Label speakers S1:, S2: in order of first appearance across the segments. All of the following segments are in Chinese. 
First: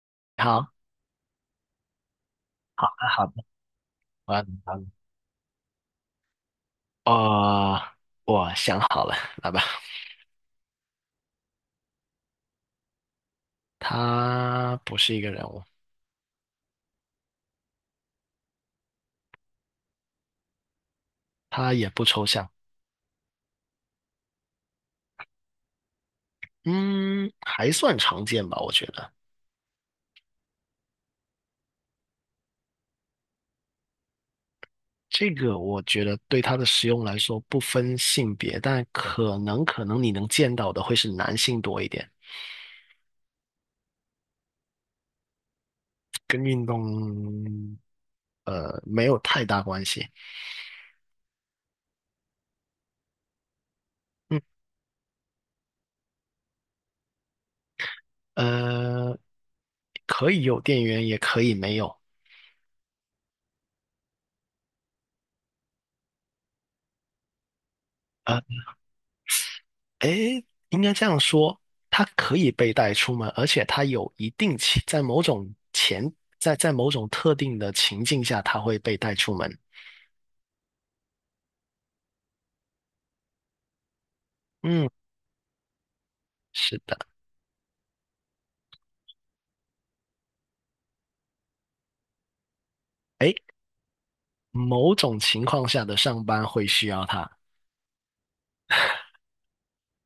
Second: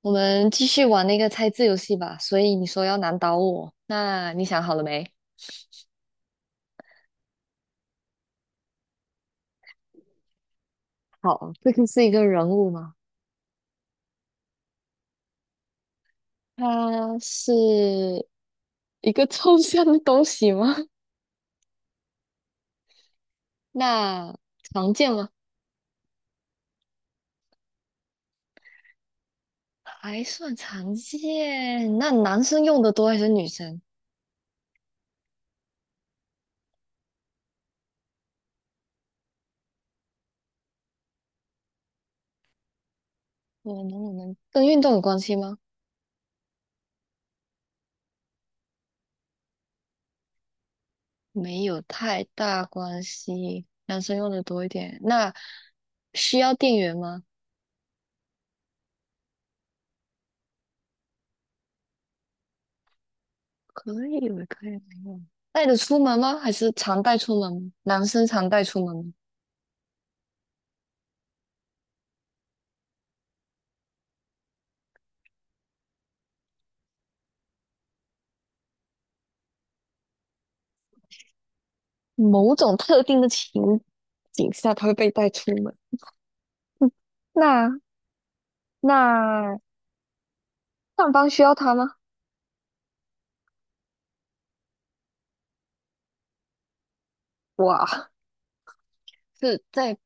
S1: 我们继
S2: 好，
S1: 续玩那个猜字游戏吧。所以你说
S2: 好
S1: 要
S2: 的，
S1: 难
S2: 好
S1: 倒
S2: 的，
S1: 我，那
S2: 我要
S1: 你
S2: 你
S1: 想好
S2: 好
S1: 了
S2: 你。
S1: 没？
S2: 哦，我想好了，来吧。
S1: 好，这个是一个人物吗？
S2: 他不是一个人物，
S1: 它是一个抽象的东西吗？
S2: 他也不抽象。
S1: 那常见吗？
S2: 嗯，还算常见吧，我觉得。
S1: 还算常见。那男生用的多还是女生？
S2: 这个我觉得对他的使用来说不分性别，但可能你能见到的会是男性多一点。
S1: 我能不能跟运动有关系吗？
S2: 跟运动没有太大关系。
S1: 没有太大关系，男生用
S2: 嗯，
S1: 的多一点。那需要电源吗？
S2: 呃，可以有电源，也可以没有。
S1: 可以了，可以了。带着出门吗？还是常带出门吗？男生
S2: 呃
S1: 常带出门吗？
S2: 诶，应该这样说，它可以被带出门，而且它有一定情，在某种特定的情境下，它会被带出门。
S1: 某种特定的情景下，他
S2: 嗯，
S1: 会被带出门。
S2: 是
S1: 嗯，
S2: 的。
S1: 那那上班需要他吗？
S2: 诶，某种情况下的上班会需要它。
S1: 哇，是在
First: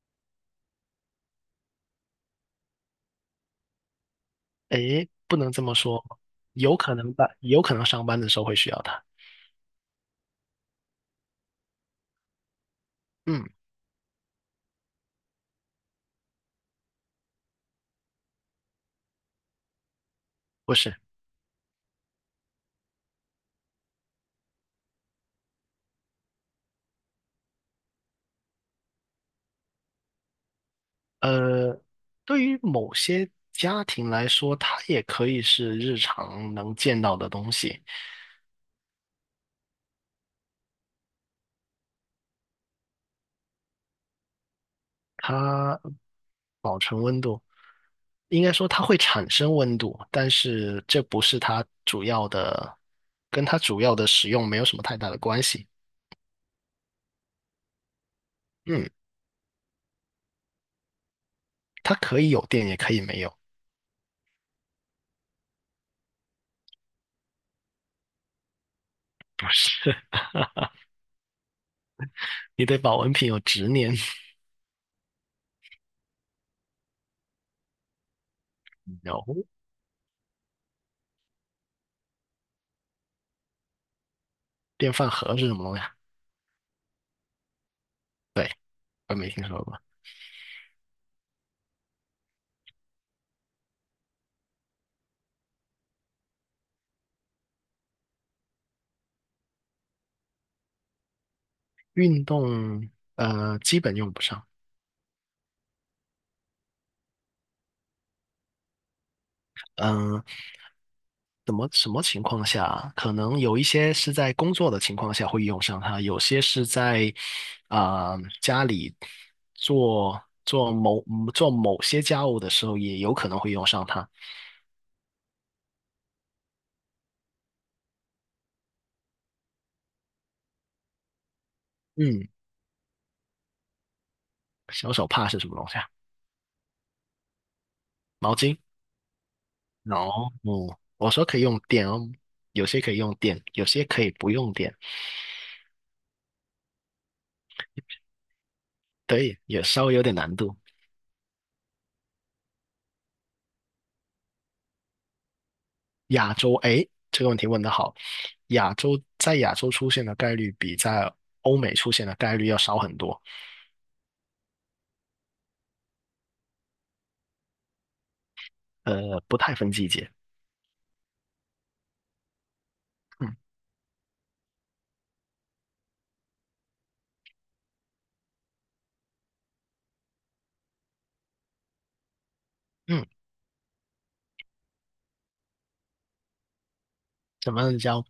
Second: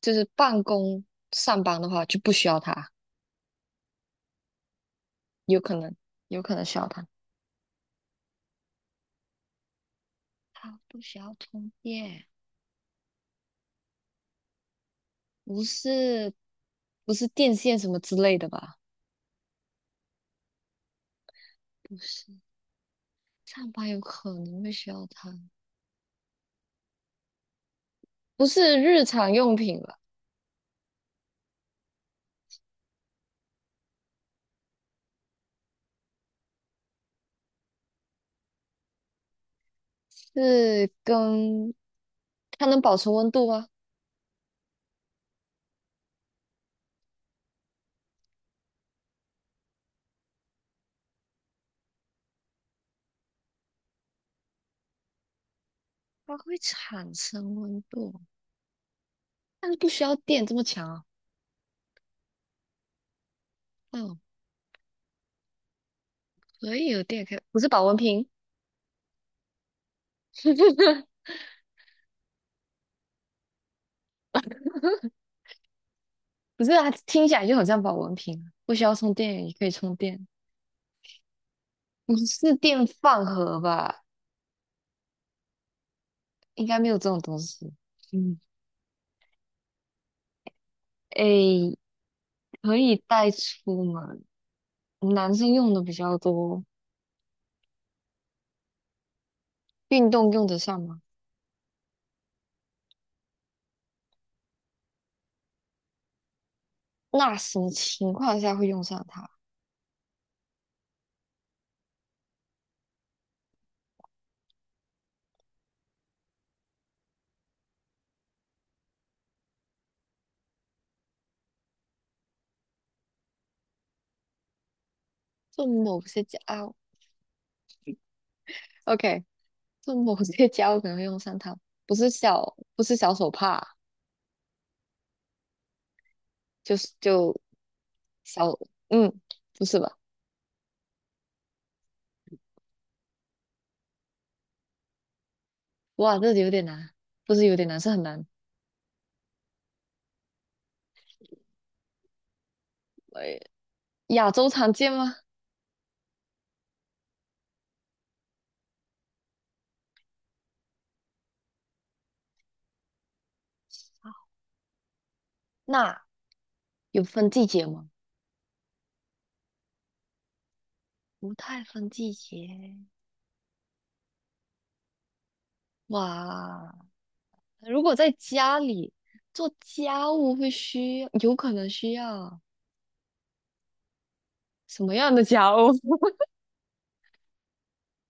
S1: 就是办公上班的话就不需要他，
S2: 不能
S1: 有
S2: 这
S1: 可
S2: 么
S1: 能
S2: 说，
S1: 有可能
S2: 有
S1: 需要
S2: 可
S1: 他。
S2: 能吧，有可能上班的时候会需要它。
S1: 他不需要充电，
S2: 嗯，
S1: 不是不是电线什么之类的吧？
S2: 不是。
S1: 不是，上班有可能会需要它，不是日常用品吧？
S2: 呃，对于某些家庭来说，它也可以是日常能见到的东西。
S1: 是跟它能保持温度吗？
S2: 它应该说它会产生温度，但是这不是它主要的，跟它主要的使用没有什么太大的关系。
S1: 它会产生温度，
S2: 嗯，
S1: 但是不需要电这么强啊。
S2: 它可以有电，也可以没有。
S1: 嗯，可以有电，可以不是保温瓶，
S2: 不是。你对保温瓶有执念。
S1: 不是啊，听起来就很像保温瓶啊，不需要充
S2: n
S1: 电也可以充电，不是电饭盒吧？
S2: 电饭盒是什么东西啊？
S1: 应该没有这种东西。嗯，
S2: 我没听说过。
S1: 诶，可以带出门，男生用的比较多，运动用得上吗？
S2: 运动，基本用不上。
S1: 那什么情况下会用上它？
S2: 嗯、什么情况下，可能有一些是在工作的情况下会用上它，有些是在啊、家里做做某做某些家务的时候，也有可能会用上它。
S1: 做某些家啊，OK，做某些 家务可能会用上它，
S2: 嗯，
S1: 不是小手帕，
S2: 小手帕是什么东西啊？
S1: 就是
S2: 毛
S1: 小，
S2: 巾。
S1: 嗯，不是吧？
S2: 哦，嗯，我说可以用电哦，有些可以用电，有些可以不用电。
S1: 哇，这有点难，不是有点难，是很难。
S2: 对，也稍微有点难度。
S1: 哎，亚洲常见吗？
S2: 亚洲，哎，这个问题问得好。亚洲在亚洲出现的概率比在欧美出现的概率要少很多。
S1: 那有分季节吗？
S2: 不太分季节。
S1: 不太分季节。
S2: 嗯
S1: 哇，如果在家里做家务会需要，有可能需要
S2: 嗯，
S1: 什么样的家务？
S2: 怎么叫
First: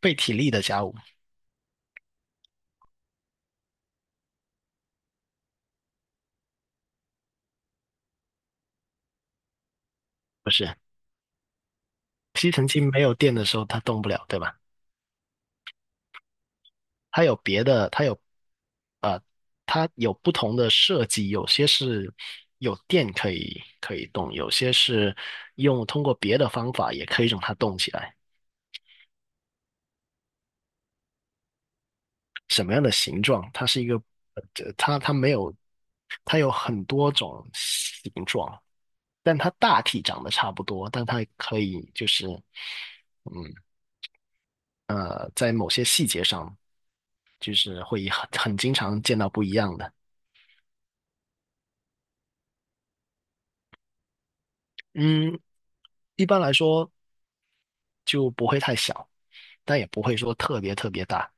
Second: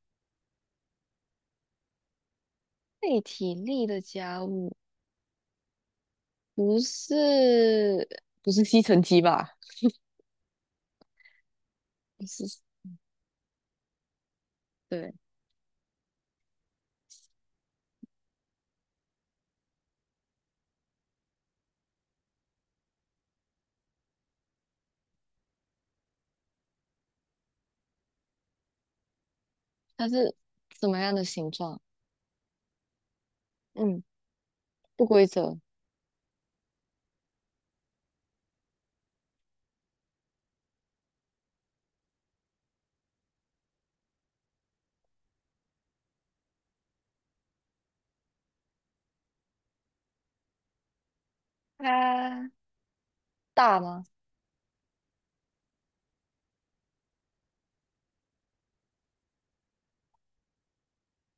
S2: 被体力的家务？
S1: 费体力的家务，不是不是吸尘机吧？
S2: 不是，
S1: 不
S2: 吸
S1: 是，
S2: 尘器没有电的时候它动不了，对吧？
S1: 对。
S2: 它有别的，它有不同的设计，有些是有电可以动，有些是用通过别的方法也可以让它动起来。
S1: 它是什么样的形状？
S2: 什么样的形状，它是一个，
S1: 嗯，
S2: 呃它
S1: 不
S2: 它
S1: 规
S2: 没有，
S1: 则，
S2: 它有很多种形状，但它大体长得差不多，但它可以就是。嗯在某些细节上，就是会很经常见到不一样的。
S1: 它大吗？
S2: 嗯，一般来说就不会太小，但也不会说特别特别大。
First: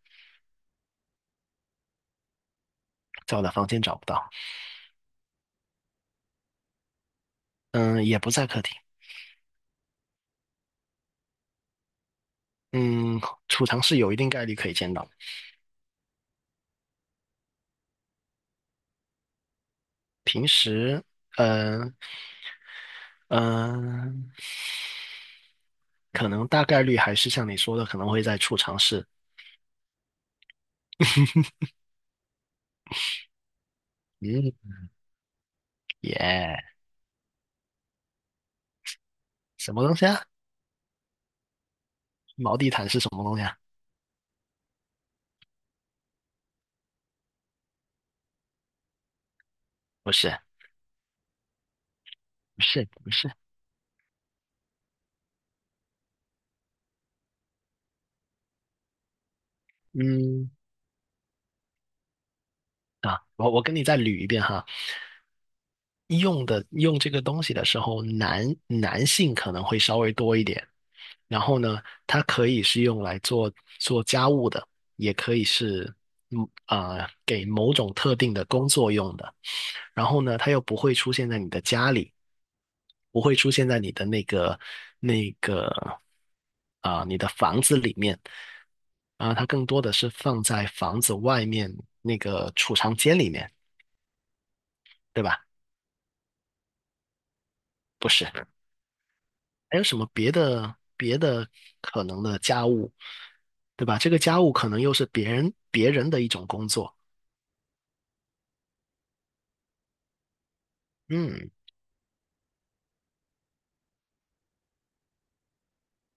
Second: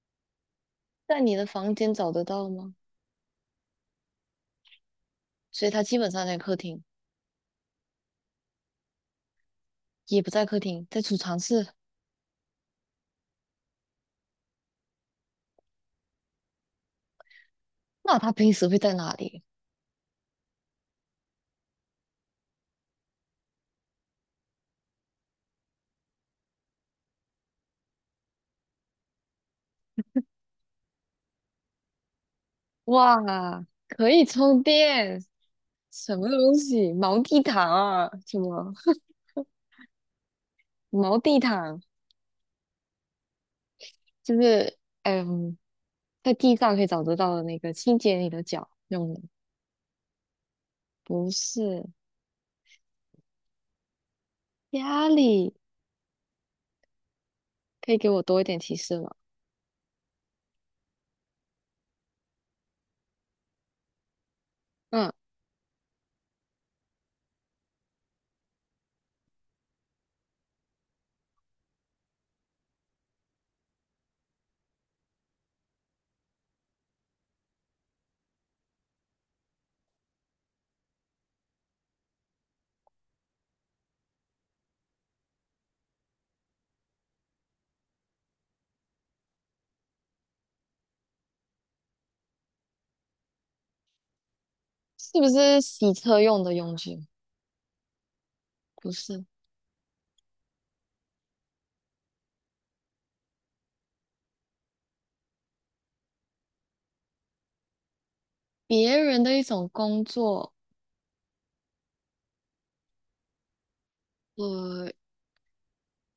S1: 在你的房间找得到吗？
S2: 在我的房间找不到。
S1: 所以它基本上在客厅，
S2: 嗯，也不在客厅。
S1: 也不在客厅，在储藏室。
S2: 嗯，储藏室有一定概率可以见到。
S1: 那它平时会在哪里？
S2: 平时，嗯。嗯，可能大概率还是像你说的，可能会在储藏室。
S1: 哇，可以
S2: 嗯，
S1: 充电，什么东
S2: 耶，
S1: 西？毛地毯啊？什么
S2: 什么东西啊？
S1: 毛地毯？
S2: 毛地毯是什么东西啊？
S1: 就是嗯，在地上可以找得到的那个清洁你的脚用的，
S2: 不是，
S1: 不是
S2: 不是，不是。
S1: 家里。可以给我多一点提示吗？
S2: 嗯，我跟你再捋一遍哈。
S1: 嗯。
S2: 用这个东西的时候，男性可能会稍微多一点。然后呢，它可以是用来做家务的，也可以是给某种特定的工作用的。然后呢，它又不会出现在你的家里。不会出现在你的那个你的房子里面它更多的是放在房子外面那个储藏间里面，
S1: 是
S2: 对
S1: 不
S2: 吧？
S1: 是洗车用的佣金？
S2: 不是，还
S1: 不是，
S2: 有什么别的可能的家务，对吧？这个家务可能又是别人的一种工作。
S1: 别人的一种工作，
S2: 嗯，
S1: 呃，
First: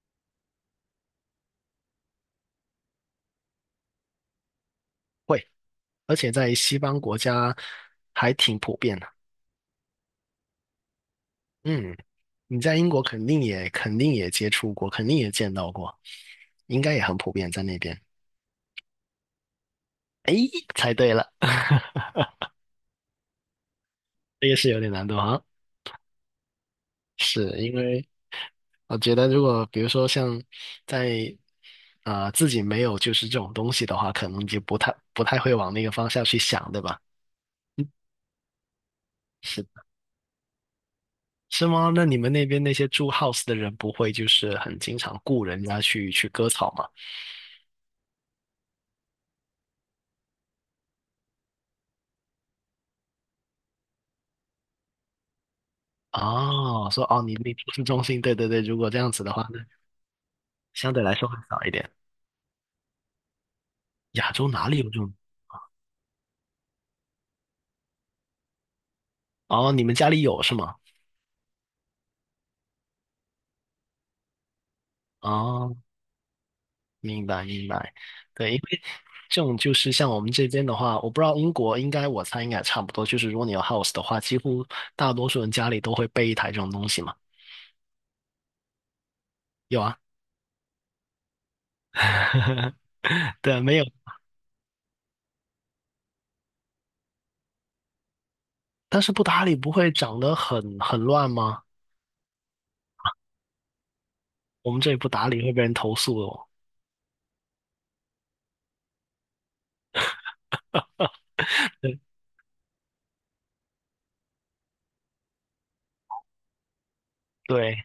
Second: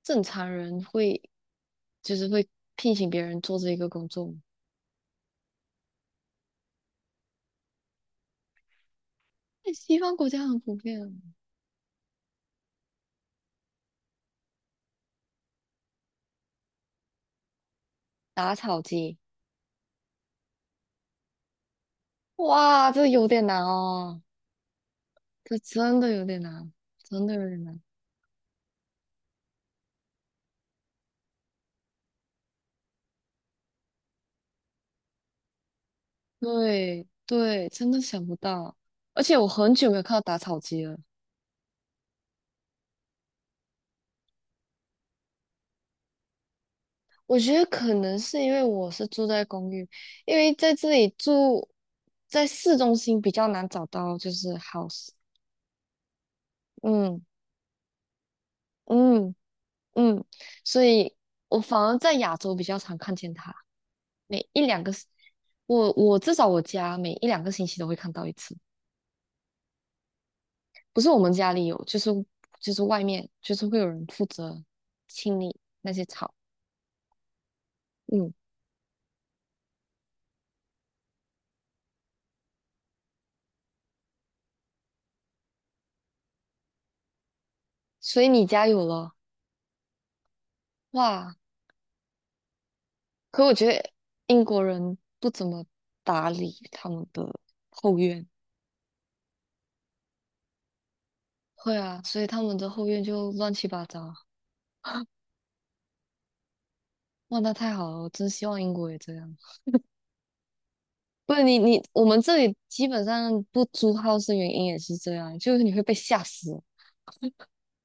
S1: 正常人会就是会聘请别人做这一个工作吗，
S2: 会，而且在西方国家还挺普遍的。
S1: 在西方国家很普遍啊。
S2: 嗯。你在英国肯定也接触过，肯定也见到过，应该也很普遍在那边。
S1: 打草机，
S2: 哎，猜对了，
S1: 哇，这有点难哦，
S2: 这个是有点难度哈。
S1: 这真的有点难，真的有
S2: 是
S1: 点
S2: 因
S1: 难。
S2: 为我觉得，如果比如说像在自己没有就是这种东西的话，可能就不太会往那个方向去想，对吧？
S1: 对对，
S2: 嗯，
S1: 真的想不到，而且我
S2: 是
S1: 很久没有看到打草机了。
S2: 是吗？那你们那边那些住 house 的人不会就是很经常雇人家去割草吗？
S1: 我觉得可能是因为我是住在公寓，因为在这里住在市中心比较难找到就是 house，
S2: 哦，说
S1: 嗯
S2: 哦，你住市中心，对对对。如果这样子的
S1: 嗯
S2: 话，那
S1: 嗯，所
S2: 相对来
S1: 以
S2: 说会
S1: 我
S2: 少一
S1: 反
S2: 点。
S1: 而在亚洲比较常看见它，
S2: 亚洲
S1: 每一
S2: 哪里有
S1: 两
S2: 这
S1: 个，
S2: 种？
S1: 我至少我家每一两个星期都会看到一次，
S2: 哦，你们家里有是吗？
S1: 不是我们家里有，就是外面就是会有人负责清理
S2: 哦，
S1: 那些草，
S2: 明白明白。
S1: 嗯，
S2: 对，因为这种就是像我们这边的话，我不知道英国，我猜应该也差不多，就是如果你有 house 的话，几乎大多数人家里都会备一台这种东西嘛。
S1: 所以你家有了，
S2: 有啊。
S1: 哇，可我
S2: 对，
S1: 觉
S2: 没有，
S1: 得英国人不怎么打理他们的后院，
S2: 但是不打理不会长得很乱吗？
S1: 会啊，所以他们的后院就乱七八糟。
S2: 我们这里不打理会被人投诉的哦。
S1: 哇，那太好了，我真希望英国也这样。不然
S2: 对
S1: 我们这里基本上不租 house 的原因也是这样，就是你会被吓死。
S2: 对，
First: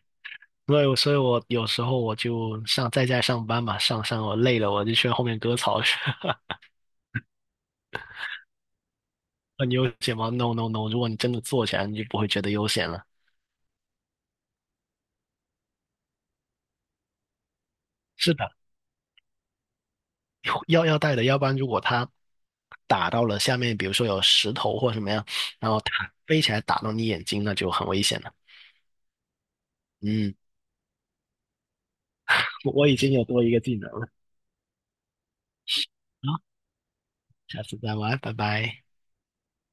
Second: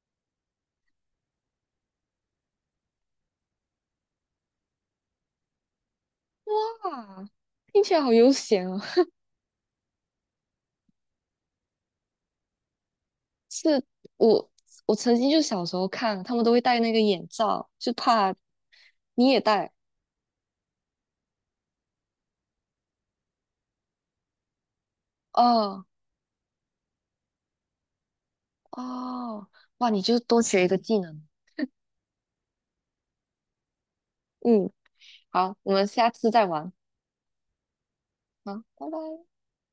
S2: 所以我有时候我就上在家上班嘛，我累了我就去后面割草去。
S1: 啊，听起来好悠闲哦。
S2: 很悠闲吗？No No No，如果你真的做起来，你就不会觉得悠闲了。
S1: 是我我曾经就小时候看，他们都会戴那个眼罩，就
S2: 是
S1: 怕
S2: 的。
S1: 你也戴。
S2: 要带的，要不然如果它打到了下面，比如说有石头或什么样，然后
S1: 哦
S2: 它飞起来打到你眼睛，那就很危险了。
S1: 哦，哇，你就
S2: 嗯，
S1: 多学一个技能。
S2: 我已经有多一个技能了。
S1: 嗯。好，我们下次
S2: 好，
S1: 再玩。
S2: 下次再玩，拜
S1: 好，
S2: 拜。
S1: 拜拜。